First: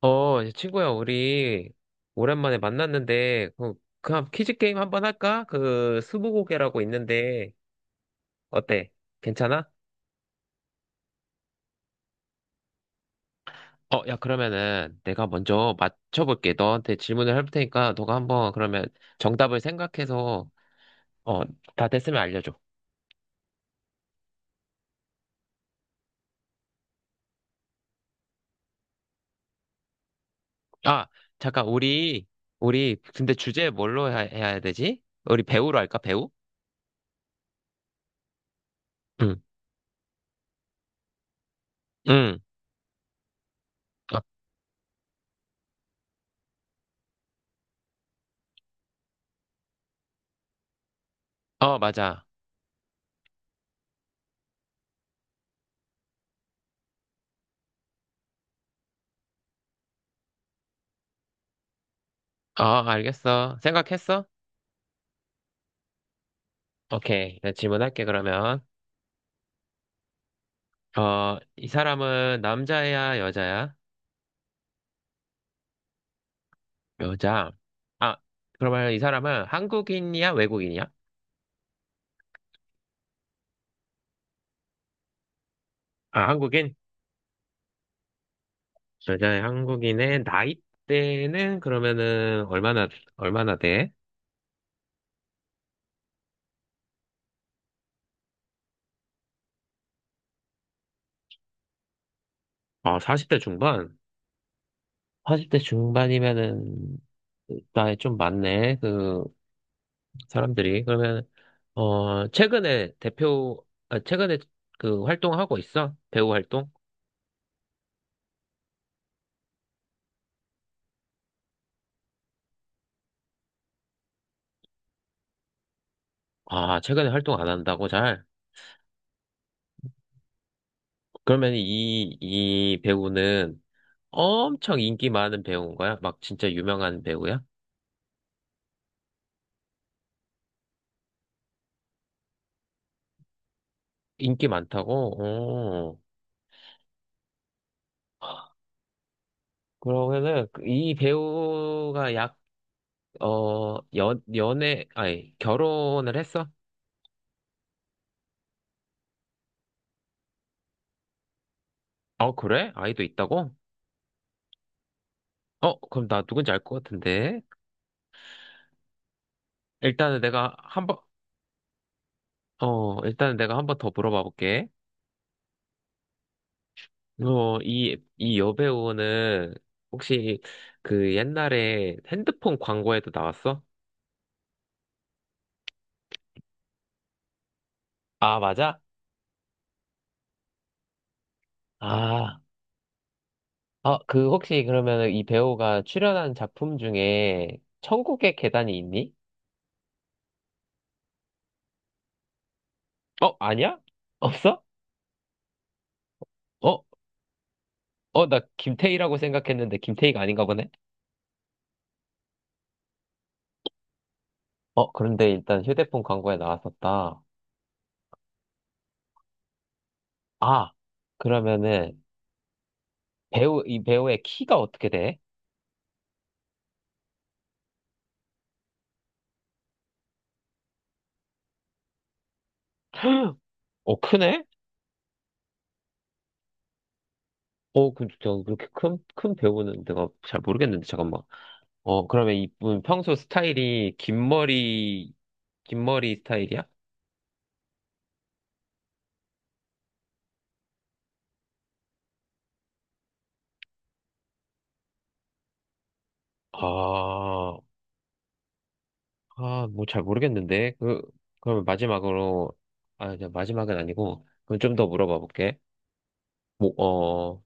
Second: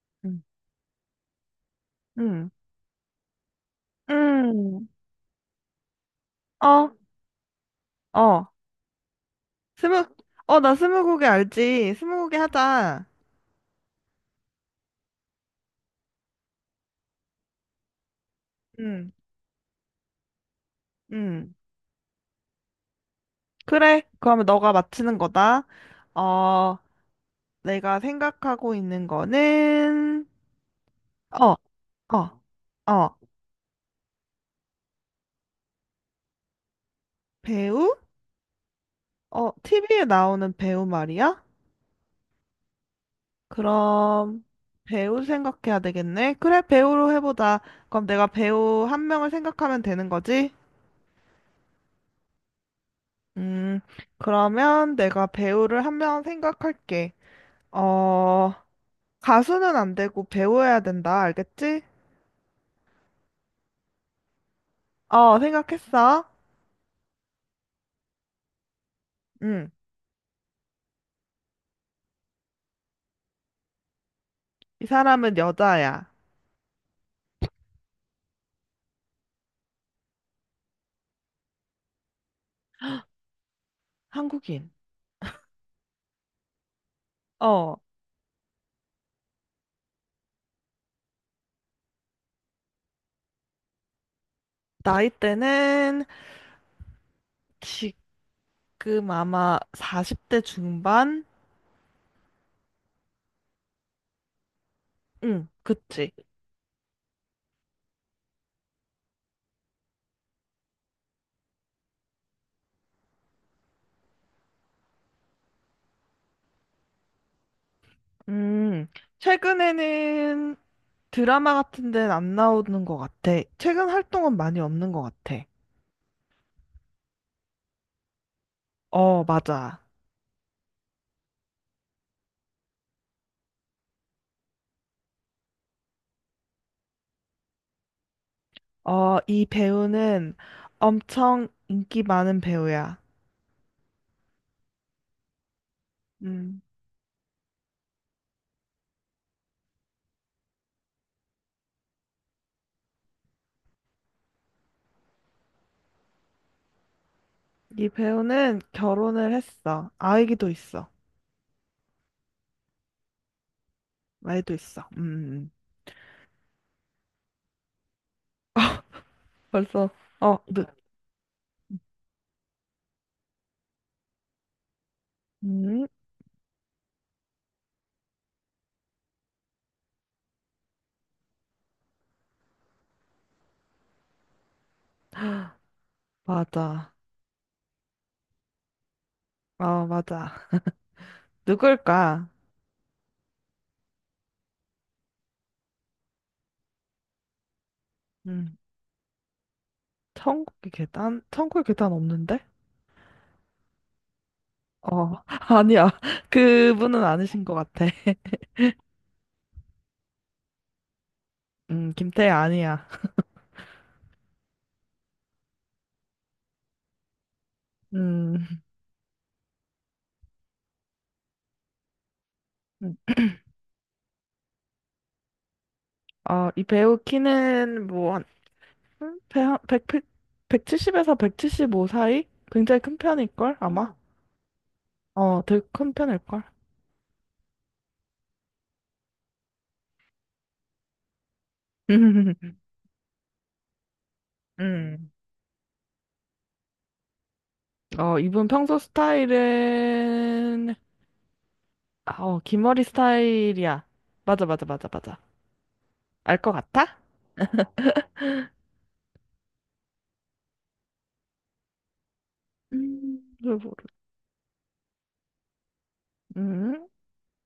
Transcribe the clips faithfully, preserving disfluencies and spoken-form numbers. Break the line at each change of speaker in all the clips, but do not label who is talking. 어,
음,
이제 친구야, 우리
음,
오랜만에 만났는데, 그, 그럼 퀴즈 게임
음.
한번 할까? 그, 스무고개라고
어,
있는데,
어,
어때? 괜찮아?
스무, 어, 나 스무고개 알지? 스무고개 하자.
어, 야, 그러면은 내가 먼저 맞춰볼게. 너한테 질문을 할 테니까, 너가 한번 그러면
음,
정답을 생각해서, 어,
음.
다 됐으면 알려줘.
그래, 그러면 너가 맞히는 거다. 어, 내가 생각하고 있는 거는,
아,
어,
잠깐, 우리,
어,
우리,
어,
근데 주제 뭘로 해야, 해야 되지? 우리 배우로 할까? 배우?
배우?
응,
어, 티비에 나오는 배우 말이야?
응. 어,
그럼, 배우 생각해야 되겠네. 그래, 배우로 해보자. 그럼 내가 배우 한 명을 생각하면 되는 거지?
어, 맞아.
음, 그러면 내가 배우를 한 명 생각할게. 어, 가수는 안 되고 배우여야 된다. 알겠지?
어, 알겠어. 생각했어?
어, 생각했어.
오케이. 내가 질문할게, 그러면.
응.
어, 이 사람은 남자야, 여자야?
이 사람은 여자야.
여자. 아, 그러면 이 사람은 한국인이야, 외국인이야?
한국인.
아, 한국인?
어,
여자의 한국인의 나이대는 그러면은 얼마나, 얼마나 돼?
나이대는 지금 아마 사십 대 중반?
어, 사십 대 중반?
응,
사십 대
그치.
중반이면은 나이 좀 많네, 그 사람들이. 그러면, 어, 최근에 대표, 아, 최근에 그 활동하고 있어? 배우 활동?
음, 최근에는 드라마 같은 데는 안 나오는 것 같아. 최근 활동은 많이 없는 것 같아.
아, 최근에 활동 안 한다고 잘?
어, 맞아.
그러면 이, 이 배우는 엄청 인기 많은 배우인 거야? 막 진짜 유명한 배우야?
어, 이 배우는 엄청 인기 많은 배우야.
인기 많다고? 어.
음,
그러면은 그이 배우가 약, 어, 연, 연애, 아니, 결혼을 했어?
이 배우는 결혼을 했어. 아이기도 있어.
어, 그래? 아이도 있다고?
아이도 있어. 음, 음, 음.
어, 그럼 나 누군지 알 것 같은데.
벌써,
일단은
어,
내가
누,
한 번, 어, 일단은 내가 한 번 더 물어봐 볼게.
음,
어, 이, 이 여배우는 혹시 그 옛날에 핸드폰 광고에도 나왔어?
맞아.
아, 맞아?
어, 맞아. 누굴까?
아. 아, 그 혹시 그러면 이 배우가 출연한 작품 중에 천국의
음,
계단이 있니?
천국의 계단? 천국의 계단 없는데?
어, 아니야? 없어?
어, 아니야.
어,
그분은 아니신 것 같아.
어, 나 김태희라고 생각했는데 김태희가 아닌가 보네?
음, 김태희 아니야.
어, 그런데 일단 휴대폰 광고에 나왔었다.
음,
아, 그러면은
음.
배우, 이 배우의 키가 어떻게 돼?
어, 이 배우 키는 뭐, 한 음, 배, 한- 일 공 백 칠7 공에서 백칠십오 사이? 굉장히 큰 편일걸, 아마?
어, 크네?
음. 어, 되게 큰 편일걸.
어, 그, 저, 그렇게 큰, 큰 배우는 내가 잘 모르겠는데, 잠깐만. 어, 그러면 이분 평소 스타일이 긴
음.
머리, 긴 머리 스타일이야?
어, 이분 평소 스타일은, 아, 어, 기머리 스타일이야. 맞아, 맞아, 맞아, 맞아. 알 것 같아?
아. 아, 뭐 잘 모르겠는데. 그, 그러면 마지막으로, 아,
음.
이제
잘 모르.
마지막은 아니고, 그럼 좀 더 물어봐 볼게. 뭐,
음,
어,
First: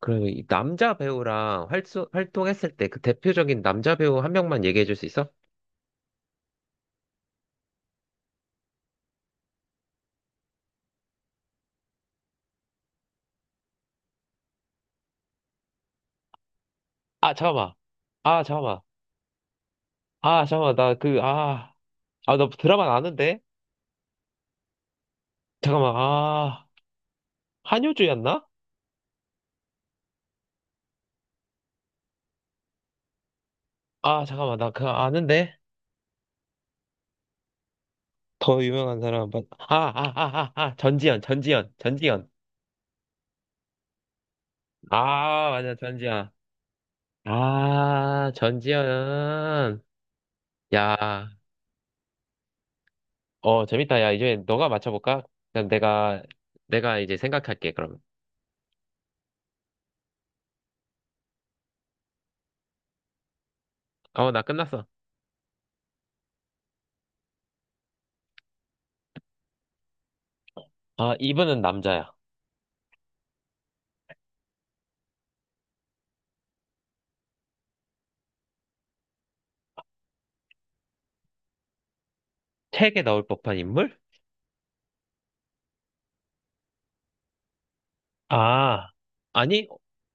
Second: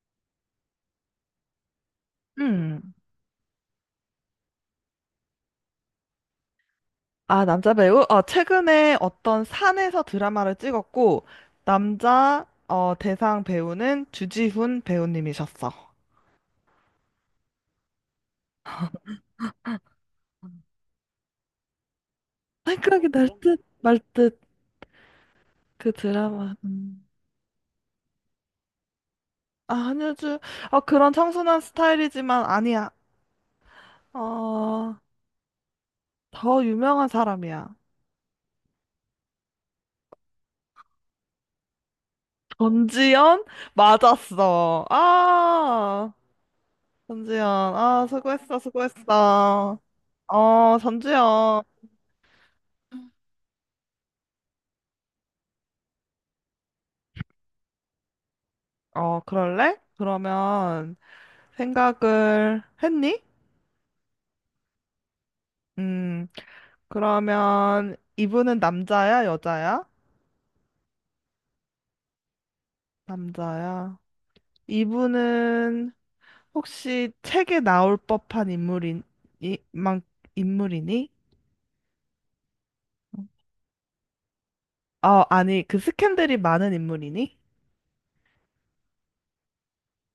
그럼 이 남자 배우랑 활수, 활동했을 때
음.
그 대표적인 남자 배우 한 명만 얘기해 줄 수 있어?
아, 남자 배우? 어, 최근에 어떤 산에서 드라마를 찍었고, 남자, 어, 대상 배우는 주지훈 배우님이셨어.
아, 잠깐만. 아, 잠깐만. 아, 잠깐만. 나 그, 아, 아, 나 드라마
생각이 날 어.
아는데?
듯, 말 듯. 그
잠깐만.
드라마.
아,
음.
한효주였나?
아, 한효주. 아, 그런 청순한 스타일이지만 아니야.
아, 잠깐만. 나 그거
어,
아는데?
더 유명한 사람이야.
더 유명한 사람. 맞- 아, 아, 아, 아, 아, 전지현, 전지현, 전지현.
전지현? 맞았어.
아, 맞아,
아,
전지현.
전지현. 아,
아,
수고했어, 수고했어.
전지현.
어,
야,
전지현.
어, 재밌다. 야, 이제 너가 맞춰볼까? 그럼 내가, 내가 이제 생각할게, 그럼.
어, 그럴래? 그러면 생각을 했니?
어, 나 끝났어.
음, 그러면 이분은 남자야, 여자야?
아, 이분은 남자야.
남자야. 이분은 혹시 책에 나올 법한 인물인, 이, 만, 인물이니?
책에 나올 법한 인물?
어, 아니, 그 스캔들이 많은 인물이니?
아, 아니,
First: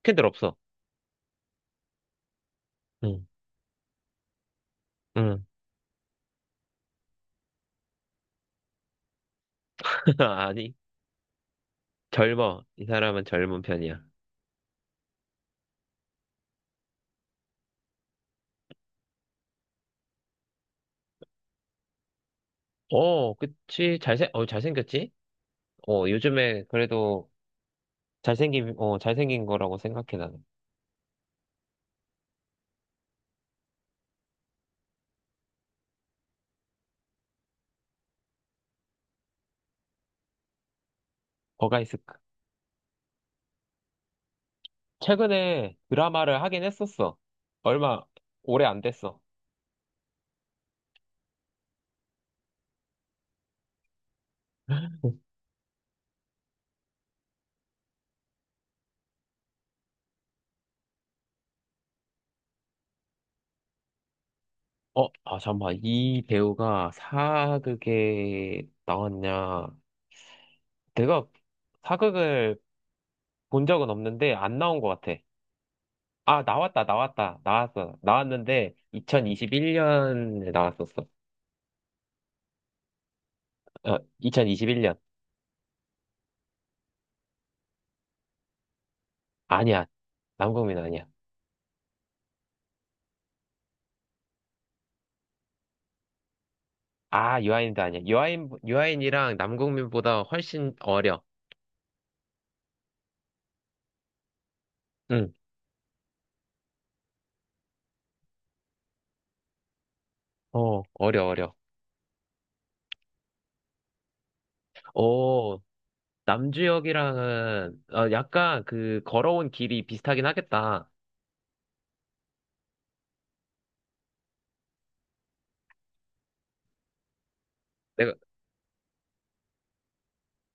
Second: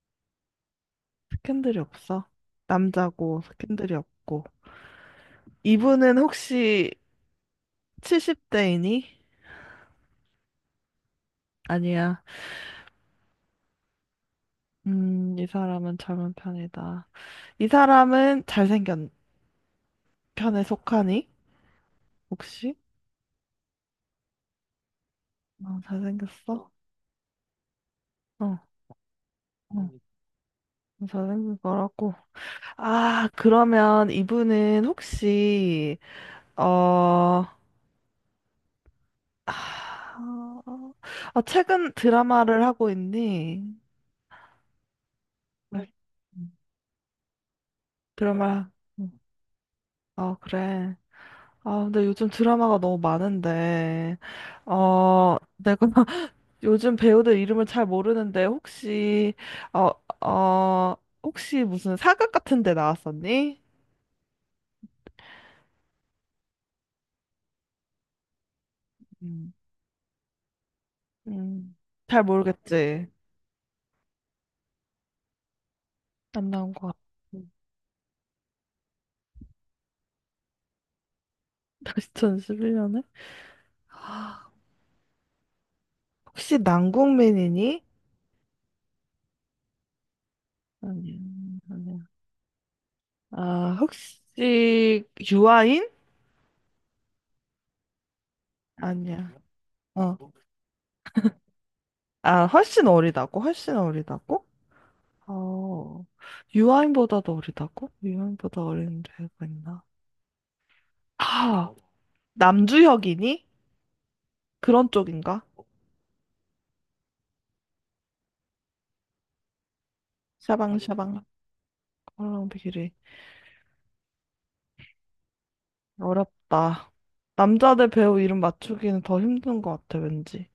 캔들 없어.
스캔들이 없어.
응,
남자고, 스캔들이 없고.
응.
이분은 혹시 칠십 대이니?
아니,
아니야.
젊어. 이 사람은 젊은 편이야.
음, 이 사람은 젊은 편이다. 이 사람은 잘생긴 편에 속하니? 혹시?
어, 그치. 잘생, 어, 잘생겼지?
어,
어, 요즘에
잘생겼어?
그래도
어,
잘생긴, 어, 잘생긴 거라고
어,
생각해, 나는.
잘생긴 거라고. 아, 그러면 이분은 혹시, 어, 아, 아,
뭐가
최근
있을까?
드라마를 하고 있니?
최근에
네.
드라마를 하긴 했었어. 얼마, 오래
드라마.
안 됐어.
아, 그래. 아, 근데 요즘 드라마가 너무 많은데, 어, 내가 요즘 배우들 이름을 잘 모르는데, 혹시, 어, 어, 혹시 무슨 사극 같은 데 나왔었니?
어, 아, 잠깐만. 이 배우가 사극에
음.
나왔냐. 내가
음, 잘
사극을
모르겠지.
본 적은 없는데 안 나온 것 같아. 아,
안 나온
나왔다,
것 같아.
나왔다, 나왔어. 나왔는데 이천이십일 년에 나왔었어.
이천십일 년에?
어, 이천이십일 년.
혹시 남국민이니
아니야. 남궁민 아니야.
아니요, 아니요. 아, 혹시 유아인?
아, 유아인도 아니야. 유아인,
아니야.
유아인이랑
어.
남궁민보다 훨씬 어려.
아, 훨씬 어리다고? 훨씬 어리다고?
응.
어. 유아인보다도 어리다고? 유아인보다 어린 배우가 있나?
어, 어려, 어려.
아, 남주혁이니? 그런 쪽인가?
오, 남주역이랑은 어, 약간 그 걸어온 길이 비슷하긴 하겠다.
샤방샤방 헐렁비리 어렵다. 남자들
내가
배우 이름 맞추기는 더 힘든 것 같아, 왠지.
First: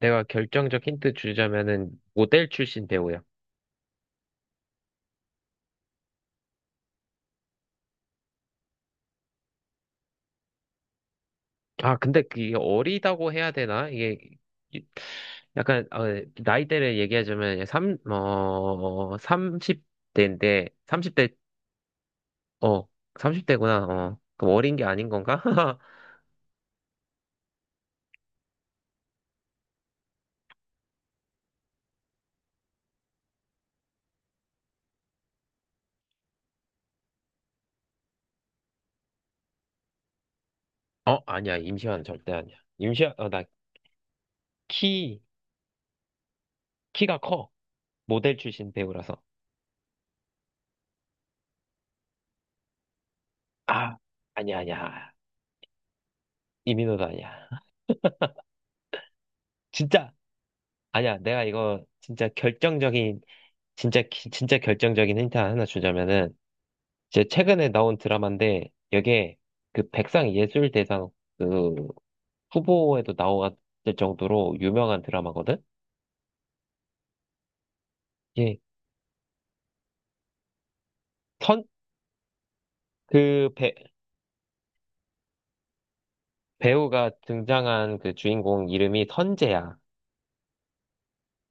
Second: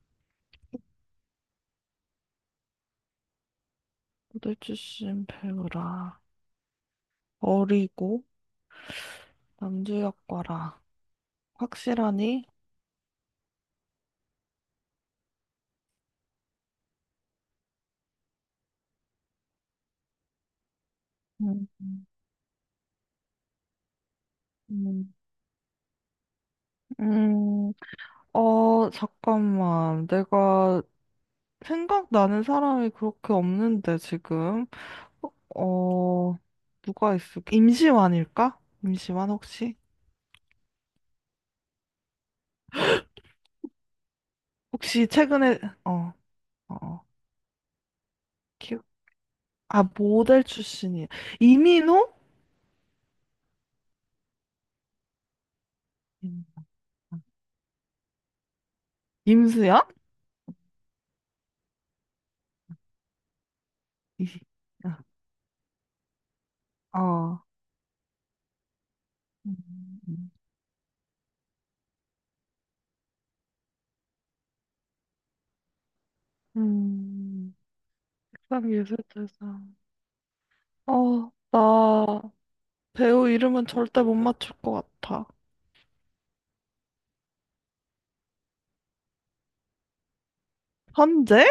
내가 결정적 힌트 주자면은 모델 출신 배우야.
무대 출신 배우라. 어리고 남주혁과라.
아, 근데
확실하니?
그게 어리다고 해야 되나? 이게 이- 약간 어, 나이대를 얘기하자면 삼, 어, 삼십 대인데 삼십 대.
음.
어 삼십 대구나. 어 그럼 어린 게 아닌
음.
건가?
음. 어, 잠깐만. 내가 생각나는 사람이 그렇게 없는데, 지금. 어, 누가 있을까? 임시완일까? 임시완 혹시?
어 아니야, 임시완 절대 아니야. 임시완. 어, 나
혹시
키
최근에, 어, 어, 어.
키가 커. 모델 출신
키
배우라서.
아, 모델 출신이. 이민호?
아 아니야, 아니야.
임-
이민호도 아니야.
임수연?
진짜 아니야. 내가 이거 진짜 결정적인 진짜 기-
이-
진짜 결정적인 힌트 하나 주자면은 제
어.
최근에 나온 드라마인데 여기에 그
음,
백상예술대상 그 후보에도 나왔을 정도로 유명한 드라마거든.
음, 그
예.
음 예술대상. 어,
선,
나 배우
그
이름은
배,
절대 못 맞출 것 같아.
배우가 등장한 그 주인공 이름이 선재야.
현재?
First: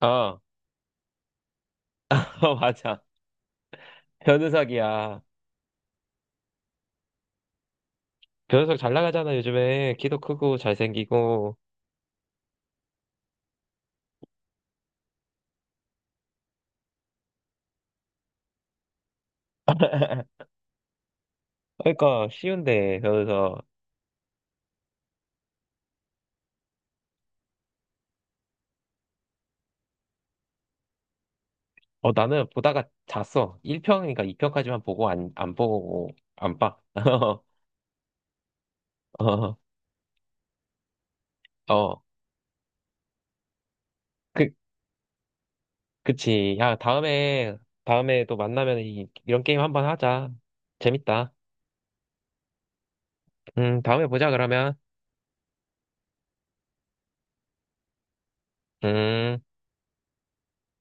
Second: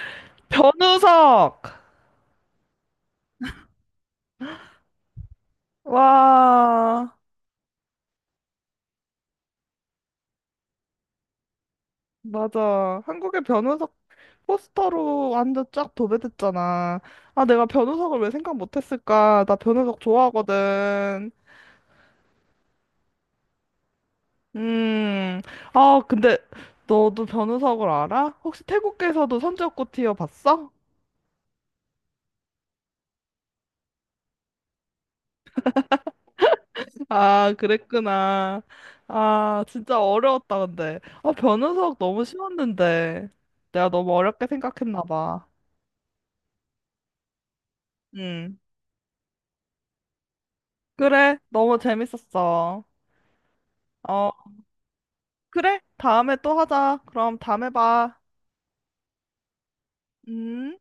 어,
변우석!
어, 맞아. 변우석이야.
와,
변우석 잘 나가잖아, 요즘에. 키도 크고 잘생기고.
맞아. 한국의 변호석 포스터로 완전 쫙 도배됐잖아. 아, 내가 변호석을 왜 생각 못했을까? 나 변호석 좋아하거든.
그러니까 쉬운데, 변우석.
음, 아, 근데 너도 변호석을 알아? 혹시 태국에서도 선지옥고 티어 봤어?
어, 나는 보다가 잤어. 일 편이니까 이 편까지만 보고 안, 안 보고, 안 봐.
아, 그랬구나.
어,
아, 진짜 어려웠다, 근데. 아, 변호석
어,
너무 쉬웠는데. 내가 너무 어렵게
그,
생각했나 봐.
그치. 야, 다음에, 다음에 또
음,
만나면 이, 이런 게임 한번 하자. 재밌다.
그래. 너무 재밌었어.
음, 다음에 보자,
어.
그러면.
그래? 다음에 또 하자. 그럼 다음에 봐.
음.
음.